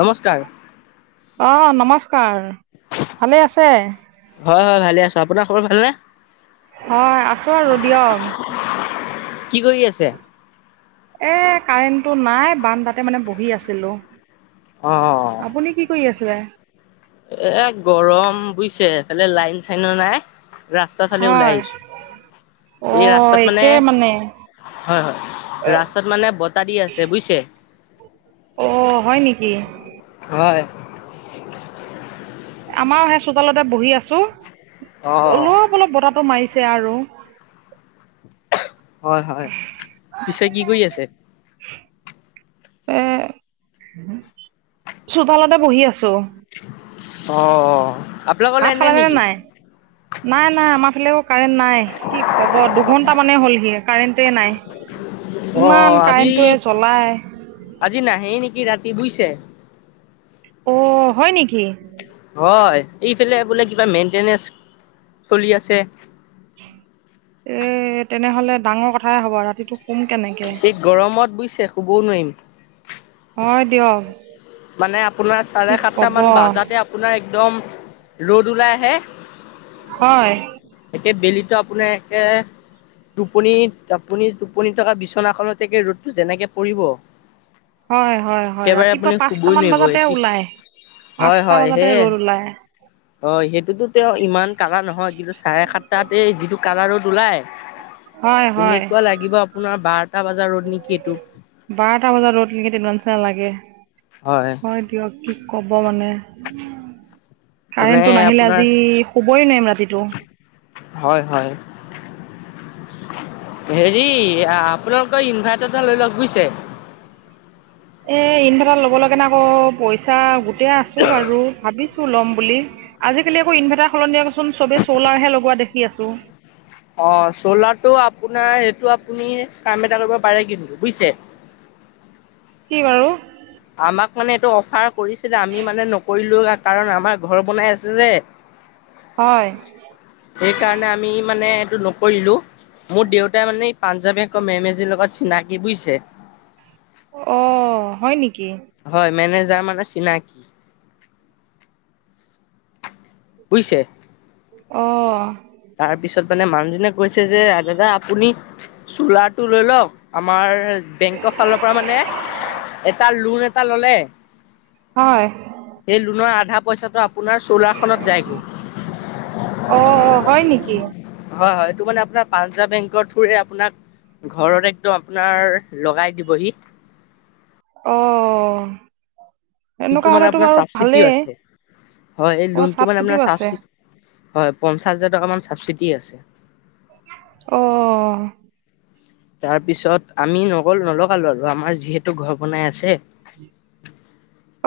[inaudible] নমস্কাৰ। অ নমস্কাৰ, ভালে আছে? হয় হয় ভালে আছো, আপোনাৰ খবৰ ভালনে? হয় আছো আৰু দিয়ক। কি কৰি আছে? এ কাৰেণ্টটো নাই বান তাতে মানে বহি আছিলো। আপুনি কি কৰি আছে? এ গৰম বুজিছে, এইফালে লাইন চাইনো নাই? ৰাস্তাফালে ওলাই হয় আহিছো, অ এই ৰাস্তাত মানে একে হয় হয়, ৰাস্তাত মানে বতাহ দি আছে বুজিছে? অ হয় নিকি? হয়। [inaudible] আমাৰ সেই চোতালতে বহি আছো। অ অ। অলপ অলপ বতাহটো মাৰিছে আৰু। হয়-হয়, পিছে কি কৰি আছে। এ, চোতালতে বহি আছো। অ', আপ ভাত খালেনে নাই, নাই-নাই আমাৰ ফালেও কাৰেণ্ট নাই, কি ক'ব দুঘণ্টামানেই হ'লহি কাৰেণ্টেই নাই। অ ইমান আজি কাৰেণ্টটোয়ে জ্বলাই। আজি নাহেই নেকি ৰাতি বুজিছে? অ হয় নিকি? হয়, এইফালে বোলে কিবা মেইনটেনেঞ্চ চলি আছে। এই তেনেহ'লে ডাঙৰ কথাই হ'ব ৰাতিটো শুম কেনেকে? এই গৰমত বুজিছে শুবও নোৱাৰিম। হয় দিয়ক। মানে আপোনাৰ কি চাৰে সাতটা ক'ব মান বাজাতে আ আপোনাৰ একদম ৰ'দ ওলাই আহে। হয়। একে বেলিতো আপোনাৰ একে টোপনি, টোপনি-টোপনি থকা বিচনাখনতে ৰ'দটো যেনেকে পৰিব। হয় হয়- হয় একেবাৰে ৰাতিপুৱা আপুনি শুবই পাঁচটামান নোৱাৰিব বজাতে এটি ওলাই, পাঁচটা বজাতে ৰ'দ ওলাই। অ', সেইটোতো তেওঁ ইমান কাৰা নহয়, কিন্তু চাৰে সাতটাতে এই যি এইটো কাৰা ৰ'দ ওলাই, হয় হয় এনেকুৱা লাগিব আপোনাৰ বাৰটা বজাৰ ৰ'দ নেকি এইটো। বাৰটা বজাত ৰ'দ নেকি তেনেকুৱা নিচিনা লাগে, হয় দিয়ক। কি ক'ব মানে, মানে কাৰেণ্টটো নাহিলে আপোনাৰ আজি শুবই নোৱাৰিম ৰাতিটো। হয়- হয়। হেৰি, আপোনালোকৰ ইনভাৰ্টাৰ এটা লৈ লওঁক বুইছে। এই ইনভাৰ্টাৰ ল'ব লাগেনে আকৌ পইচা গোটেই আছোঁ বাৰু, ভাবিছ ছো ল'ম বুলি, আজিকালি আকৌ ইনভাৰ্টাৰ সলনি দিয়চোন চবেই চ'লাৰহে লগোৱা দেখি আছোঁ। অ', চ'লাৰটো আপোনাৰ এইটো আপুনি কাম এটা কৰিব পাৰে কিন্তু বুইছে। কি বাৰু? আমাক মানে এইটো অফাৰ কৰিছিলে আমি মানে নকৰিলো কাৰণ আমাৰ ঘৰ বনাই আছে যে। [inaudible] হয়। সেইকাৰণে আমি মানে এইটো নকৰিলো। মোৰ দেউতাই মানে এই পাঞ্জাৱ বেংক এই মেমজিৰ লগত চিনাকি বুইছে। অ', হয় নিকি। হয়, মেনেজাৰ মানে চিনাকি বুইছে। অ'। তাৰপিছত মানে মানুহজনে কৈছে যে দাদা আপুনি চোলাটো লৈ লওঁক আমাৰ বেংকৰ ফালৰ পৰা মানে এটা লোন এটা ল'লে। হয়। সেই লোনৰ আধা পইচাটো আপোনাৰ চ'লাৰ খনত যায়গৈ। অ, হয় নেকি। হয়-হয় এইটো মানে আপোনাৰ পাঞ্জাৱ বেংকৰ থ্ৰুৰে আপোনাক ঘৰত একদম আপোনাৰ লগাই দিবহি। অ'। টো এনেকুৱা মানে হ'লেতো আপোনাৰ বাৰু চাবচিডি ভালেই আছে, হয় এই অ' লোনটো মানে চাবচিটিও আপোনাৰ আছে চাবচি হয়, পঞ্চাছ হাজাৰ টকামান চাবচিটিয়ে আছে। অ'। তাৰপিছত আমি নগলো নলগালো আৰু আমাৰ যিহেতু ঘৰ বনাই আছে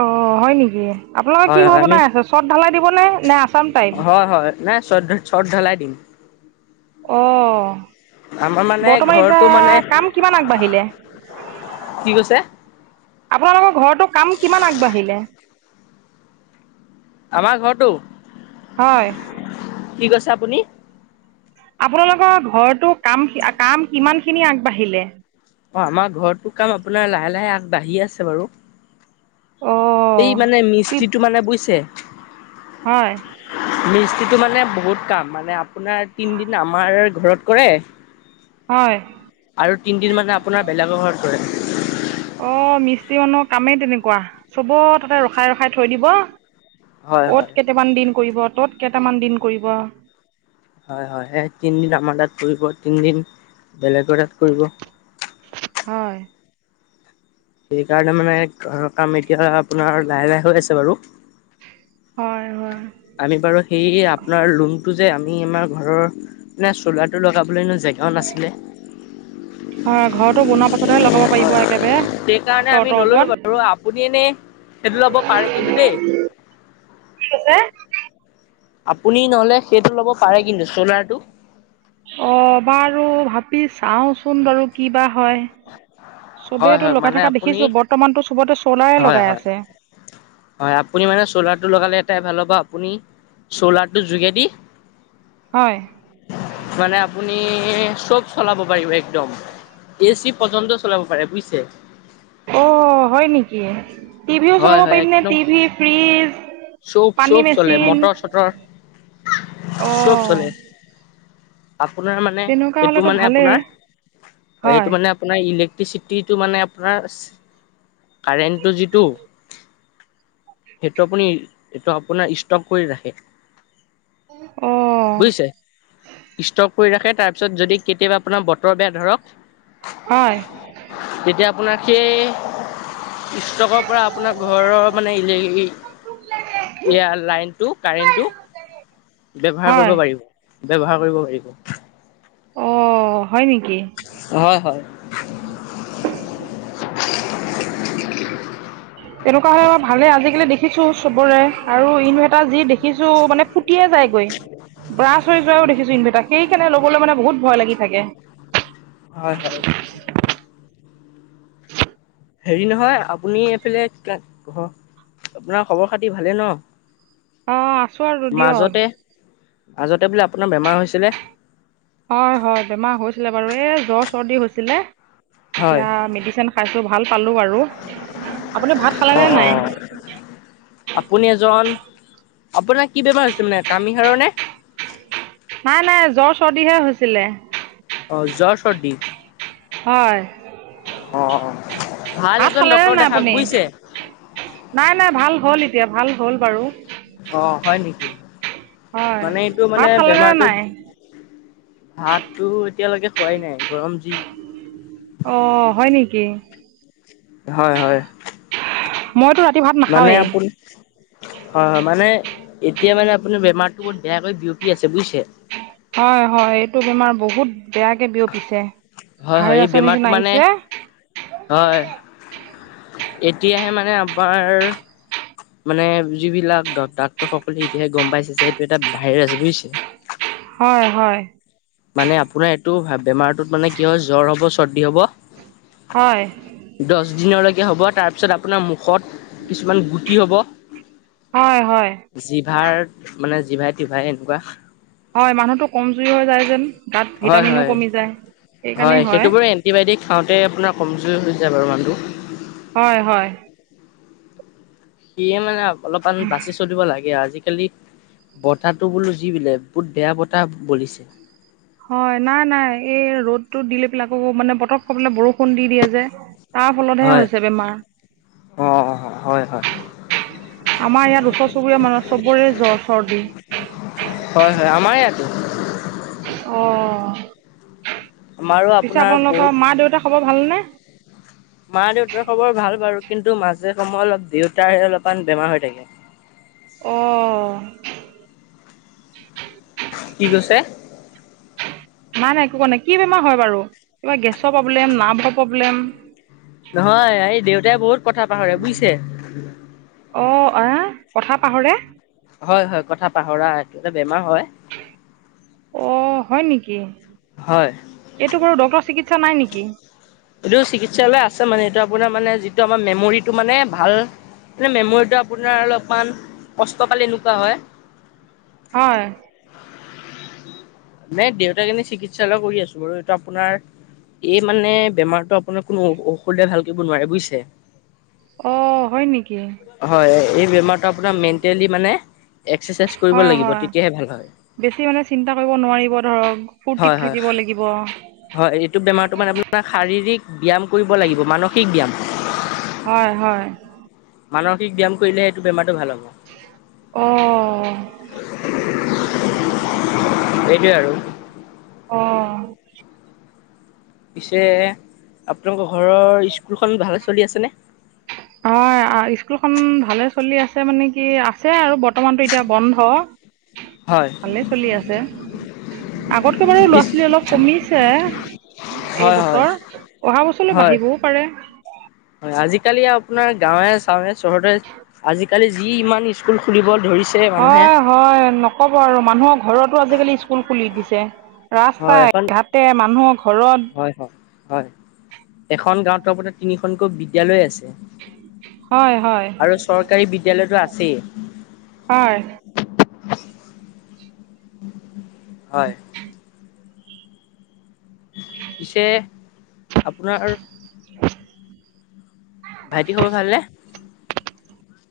অ হয় নেকি আপোনালোকৰ কি হয় হয় ঘৰ আমি বনাই আছে চট ঢালাই দিবনে নে আছাম টাইপ হয় হয় নাই চট চট ঢেলাই দিম অ' আমাৰ মানে বৰ্তমান এতিয়া ঘৰটো মানে কাম কিমান আগবাঢ়িলে? কি কৈছে আপোনালোকৰ ঘৰতো কাম কিমান আগবাঢ়িলে? আমাৰ ঘৰটো। হয়। কি কৈছে আপুনি? আপোনালোকৰ ঘৰটো কাম-কাম কিমানখিনি আগবাঢ়িলে। অ', আমাৰ ঘৰটোৰ কাম আপোনাৰ লাহে- লাহে আগবাঢ়ি আছে বাৰু। এই অ' মানে মিস্ত্ৰীটো মানে বুইছে। হয় মিস্তিটো মানে বহুত কাম মানে আপোনাৰ তিনদিন আমাৰ ঘৰত কৰে [inaudible] হয় আৰু তিনদিন মানে আপোনাৰ বেলেগৰ ঘৰত কৰে। অ মিস্ত্ৰী মানুহ কামেই তেনেকুৱা চব তাতে ৰখাই ৰখাই থৈ দিব। হয় অত হয় কেইটামান দিন কৰিব তত কেইটামান দিন কৰিব হয় হয় সে তিনিদিন আমাৰ তাত কৰিব তিনদিন বেলেগৰ তাত কৰিব হয় সেইকাৰণে মানে কাম এতিয়া আপোনাৰ লাহে লাহে হৈ আছে বাৰু। হয় হয় আমি বাৰু সেই আপোনাৰ লোনটো যে আমি আমাৰ ঘৰৰ মানে চ'লাৰটো লগাবলৈ এনেও জেগাও নাছিলে হয় ঘৰটো বনোৱাৰ পাছতহে লগাব পাৰিব একেবাৰে সেইকাৰণে আমি চৰ্তৰ নললো ওপৰত বাৰু আপুনি এনে সেইটো ল'ব পাৰে কিন্তু দেই কি কৈছে? আপুনি নহলে সেইটো ল'ব পাৰে কিন্তু চলাৰটো। অঁ বাৰু ভাবি চাওচোন বাৰু কিবা হয়। হয় চবেইটো হয় লগাই মানে থকা আপুনি দেখিছো বৰ্তমানতো চবতে চলাৰে হয় লগাই হয় আছে। হয় আপুনি মানে চ'লাৰটো লগালে এটাই ভাল হ'ব আপুনি চলাৰটোৰ যোগেদি- হয় মানে আপুনি চব চলাব পাৰিব একদম। এ চি পৰ্যন্ত চলাব পাৰে বুইছে। অ হয় নেকি, টিভিও হয় চলাব হয় পাৰিম নে একদম টিভি ফ্ৰিজ চব পানী চব চলে মেচিন মটৰ চটৰ। চব চলে অঁ আপোনাৰ মানে সেইটো হ'লেতো মানে ভালেই আপোনাৰ হয় সেইটো মানে- আপোনাৰ ইলেক্ট্ৰিচিটিটো মানে আপোনাৰ কাৰেণ্টটো যিটো- সেইটো আপুনি এইটো আপোনাৰ ষ্টক কৰি ৰাখে। অ বুইছে ষ্টক কৰি ৰাখে তাৰপিছত যদি কেতিয়াবা আপোনাৰ বতৰ বেয়া ধৰক। হয় তেতিয়া আপোনাক সেই ষ্টকৰ পৰা আপোনাৰ ঘৰৰ মানে ইলে [unintelligible] এয়া লাইনটো কাৰেণ্টটো ব্যৱহাৰ হয় কৰিব পাৰিব ব্যৱহাৰ কৰিব পাৰিব। অ হয় নেকি? হয় হয় [unintelligible] তেনেকুৱা হ'লে আকৌ ভালে। আজিকালি দেখিছোঁ চবৰে। আৰু ইনভেৰ্টাৰ যি দেখিছো। মানে ফুটিয়ে যায়গৈ। ব্ৰালছ হৈ যোৱাও দেখিছো ইনভেটা। সেইকাৰণে লব মানে বহুত ভয় লাগি থাকে। হয় হয় হয় [unintelligible] হেৰি নহয় আপুনি এইফালে ঘ আপোনাৰ খবৰ খাতি ভালে ন অ' আছোঁ আৰু দিয়ক মাজতে মাজতে বোলে আপোনাৰ বেমাৰ হৈছিলে। হয় হয় বেমাৰ হৈছিলে বাৰু এই জ্বৰ চৰ্দি হৈছিলে হয়। এতিয়া মেডিচিন। খাইছোঁ ভাল পালোঁ বাৰু আপুনি ভাত অ খালেনে নাই। অ আপুনি এজন আপোনাৰ কি বেমাৰ হৈছে মানে কামিহাড়ৰ নে- নাই নাই জ্বৰ চৰ্দিহে হৈছিলে অ জ্বৰ, চৰ্দি। হয়। অ। ভাল ভাত এজন খালেনে ডক্তৰ নাই দেখাওক। আপুনি বুজিছে? নাই নাই ভাল হ'ল এতিয়া। ভাল হ'ল বাৰু। অ হয় নেকি? হয় মানে এইটো মানে ভাত খালেনে বেমাৰটো নাই ভাতো এতিয়ালৈকে খোৱাই নাই গৰম যি। অ হয় নেকি? হয় হয়। মইতো ৰাতি ভাত- মানে নাখাওঁৱেই আপুনি? হয় হয়। মানে এতিয়া মানে আপোনাৰ বেমাৰটো বহুত বেয়াকৈ বিয়পি আছে বুজিছে? হয় হয় এইটো বেমাৰ বহুত বেয়াকে বিয়পিছে। হয় হয় এই ভাইৰাছৰ বেমাৰটো নিচিনা মানে আহিছে। হয়। এতিয়াহে মানে আমাৰ মানে যিবিলাক ড ডাক্তৰ সকলে এতিয়াহে গম পাইছে যে সেইটো এটা ভাইৰাছ। বুজিছে? হয়- হয়। মানে আপোনাৰ এইটো বেমাৰটোত মানে কি হয় জ্বৰ হ'ব, চৰ্দি হ'ব হয়। দছ দিনলৈকে হব তাৰপিছত আপোনাৰ মুখত কিছুমান গুটি হব হয় -হয়। জিভাৰ মানে জিভাই- টিভাই এনেকুৱা হয় মানুহটো কমজুৰি হৈ যায় যেন গাত হয় ভিটামিনো হয় কমি যায় সেইকাৰণেই হয়। এন্তি বাইটিক খাওঁতে আপোনাৰ কমজুৰি হৈ যায় বাৰু মানুহটো। হয় -হয়। সিয়ে মানে অলপমান বাচি চলিব লাগে। আজিকালি বতাহটো বোলো যি বিলে বহুত বেয়া বতাহ বলিছে। হয় নাই -নাই এই ৰ'দটো দিলে পিলে আকৌ মানে পতক কবলে বৰষুণ দি দিয়ে যে। তাৰ ফলতহে হয় হৈছে বেমাৰ। অ অ হয় হয় আমাৰ ইয়াত উচৰ -চুবুৰীয়া মানুহ চবৰে জ্বৰ, চৰ্দি। হয়- হয়। আমাৰ ইয়াতো। অ', আমাৰো পিছে আপোনাৰ বহুত আপোনালোকৰ মা- দেউতা খবৰ ভালনে? মা- দেউতাৰ খবৰ ভাল বাৰু কিন্তু মাজে সময় অলপ দেউতাৰহে অলপমান বেমাৰ হৈ থাকে। অ', কি কৈছে? নাই- নাই একো কোৱা নাই কি বেমাৰ হয় বাৰু, কিবা গেছৰ প্ৰব্লেম, নাভৰ প্ৰব্লেম? নহয় এই দেউতাই বহুত কথা পাহৰে বুইছে? অ, আ, কথা পাহৰে? হয়- হয় কথা পাহৰা এত এটা বেমাৰ হয়। অ, হয় নেকি? হয় এইটো বাৰু ডক্তৰ চিকিৎসা নাই নেকি? এইটো চিকিৎসালয় আছে মানে এইটো আপোনাৰ মানে যিটো আমাৰ মেমৰিটো মানে ভাল যে মেমৰিটো আপোনাৰ অলপমান কষ্ট পালে এনেকুৱা হয়। হয়। নে দেউতাৰ এনে চিকিৎসালয় কৰি আছোঁ বাৰু এইটো আপোনাৰ এ মানে বেমাৰতো আপোনাৰ কোনো ঔষোধে ভাল কৰিব নোৱাৰে বুইছে? অ, হয় নেকি? হয় এই বেমাৰটো আপোনাৰ মেন্টেলি মানে একচেচাইজ কৰিব হয় লাগিব হয় তেতিয়াহে ভাল হয়।। বেছি মানে চিন্তা কৰিব নোৱাৰিব ধৰক হয় ফূৰ্তিত হয় থাকিব লাগিব। হয় এইটো বেমাৰটো মানে আপোনাৰ শাৰীৰিক ব্যায়াম কৰিব লাগিব মানসিক ব্যায়াম। হয়-হয়। মানসিক ব্যায়াম কৰিলে এইটো বেমাৰটো ভাল হ'ব। অ', [unintelligible] এইটোৱে আৰু। অ', পিছে আপোনালোকৰ ঘৰৰ স্কুলখন ভালে চলি আছেনে? হয়, অহ স্কুলখন ভালে চলি আছে মানে কি আছে আৰু বৰ্তমানটো এতিয়া বন্ধ। হয়। ভালে চলি আছে আগতকে বাৰু এই লৰা- ইচ ছোৱালী অলপ কমিছে। হয় হয় এইবছৰ অহা বছৰলৈ হয় বাঢ়িবও পাৰে। হয় আজিকালি আপোনাৰ গাঁৱে -চাওঁৱে চহৰতে আজিকালি যি ইমান স্কুল খুলিব ধৰিছে মানুহে। হয় হয়, নক'ব আৰু মানুহৰ ঘৰতো আজিকালি স্কুল খুলি দিছে। হয় ৰাস্তাই, এখন ঘাটে মানুহৰ ঘৰত। হয় হয় -হয় এখন গাঁৱতটো আপোনাৰ তিনিখনকৈ বিদ্যালয় আছে। হয়', - হয়', আৰু চৰকাৰী বিদ্যালয়টো আছেই', হয়', হয়', পিছে আপোনাৰ', উম', ভাইটিৰ খবৰ ভালনে?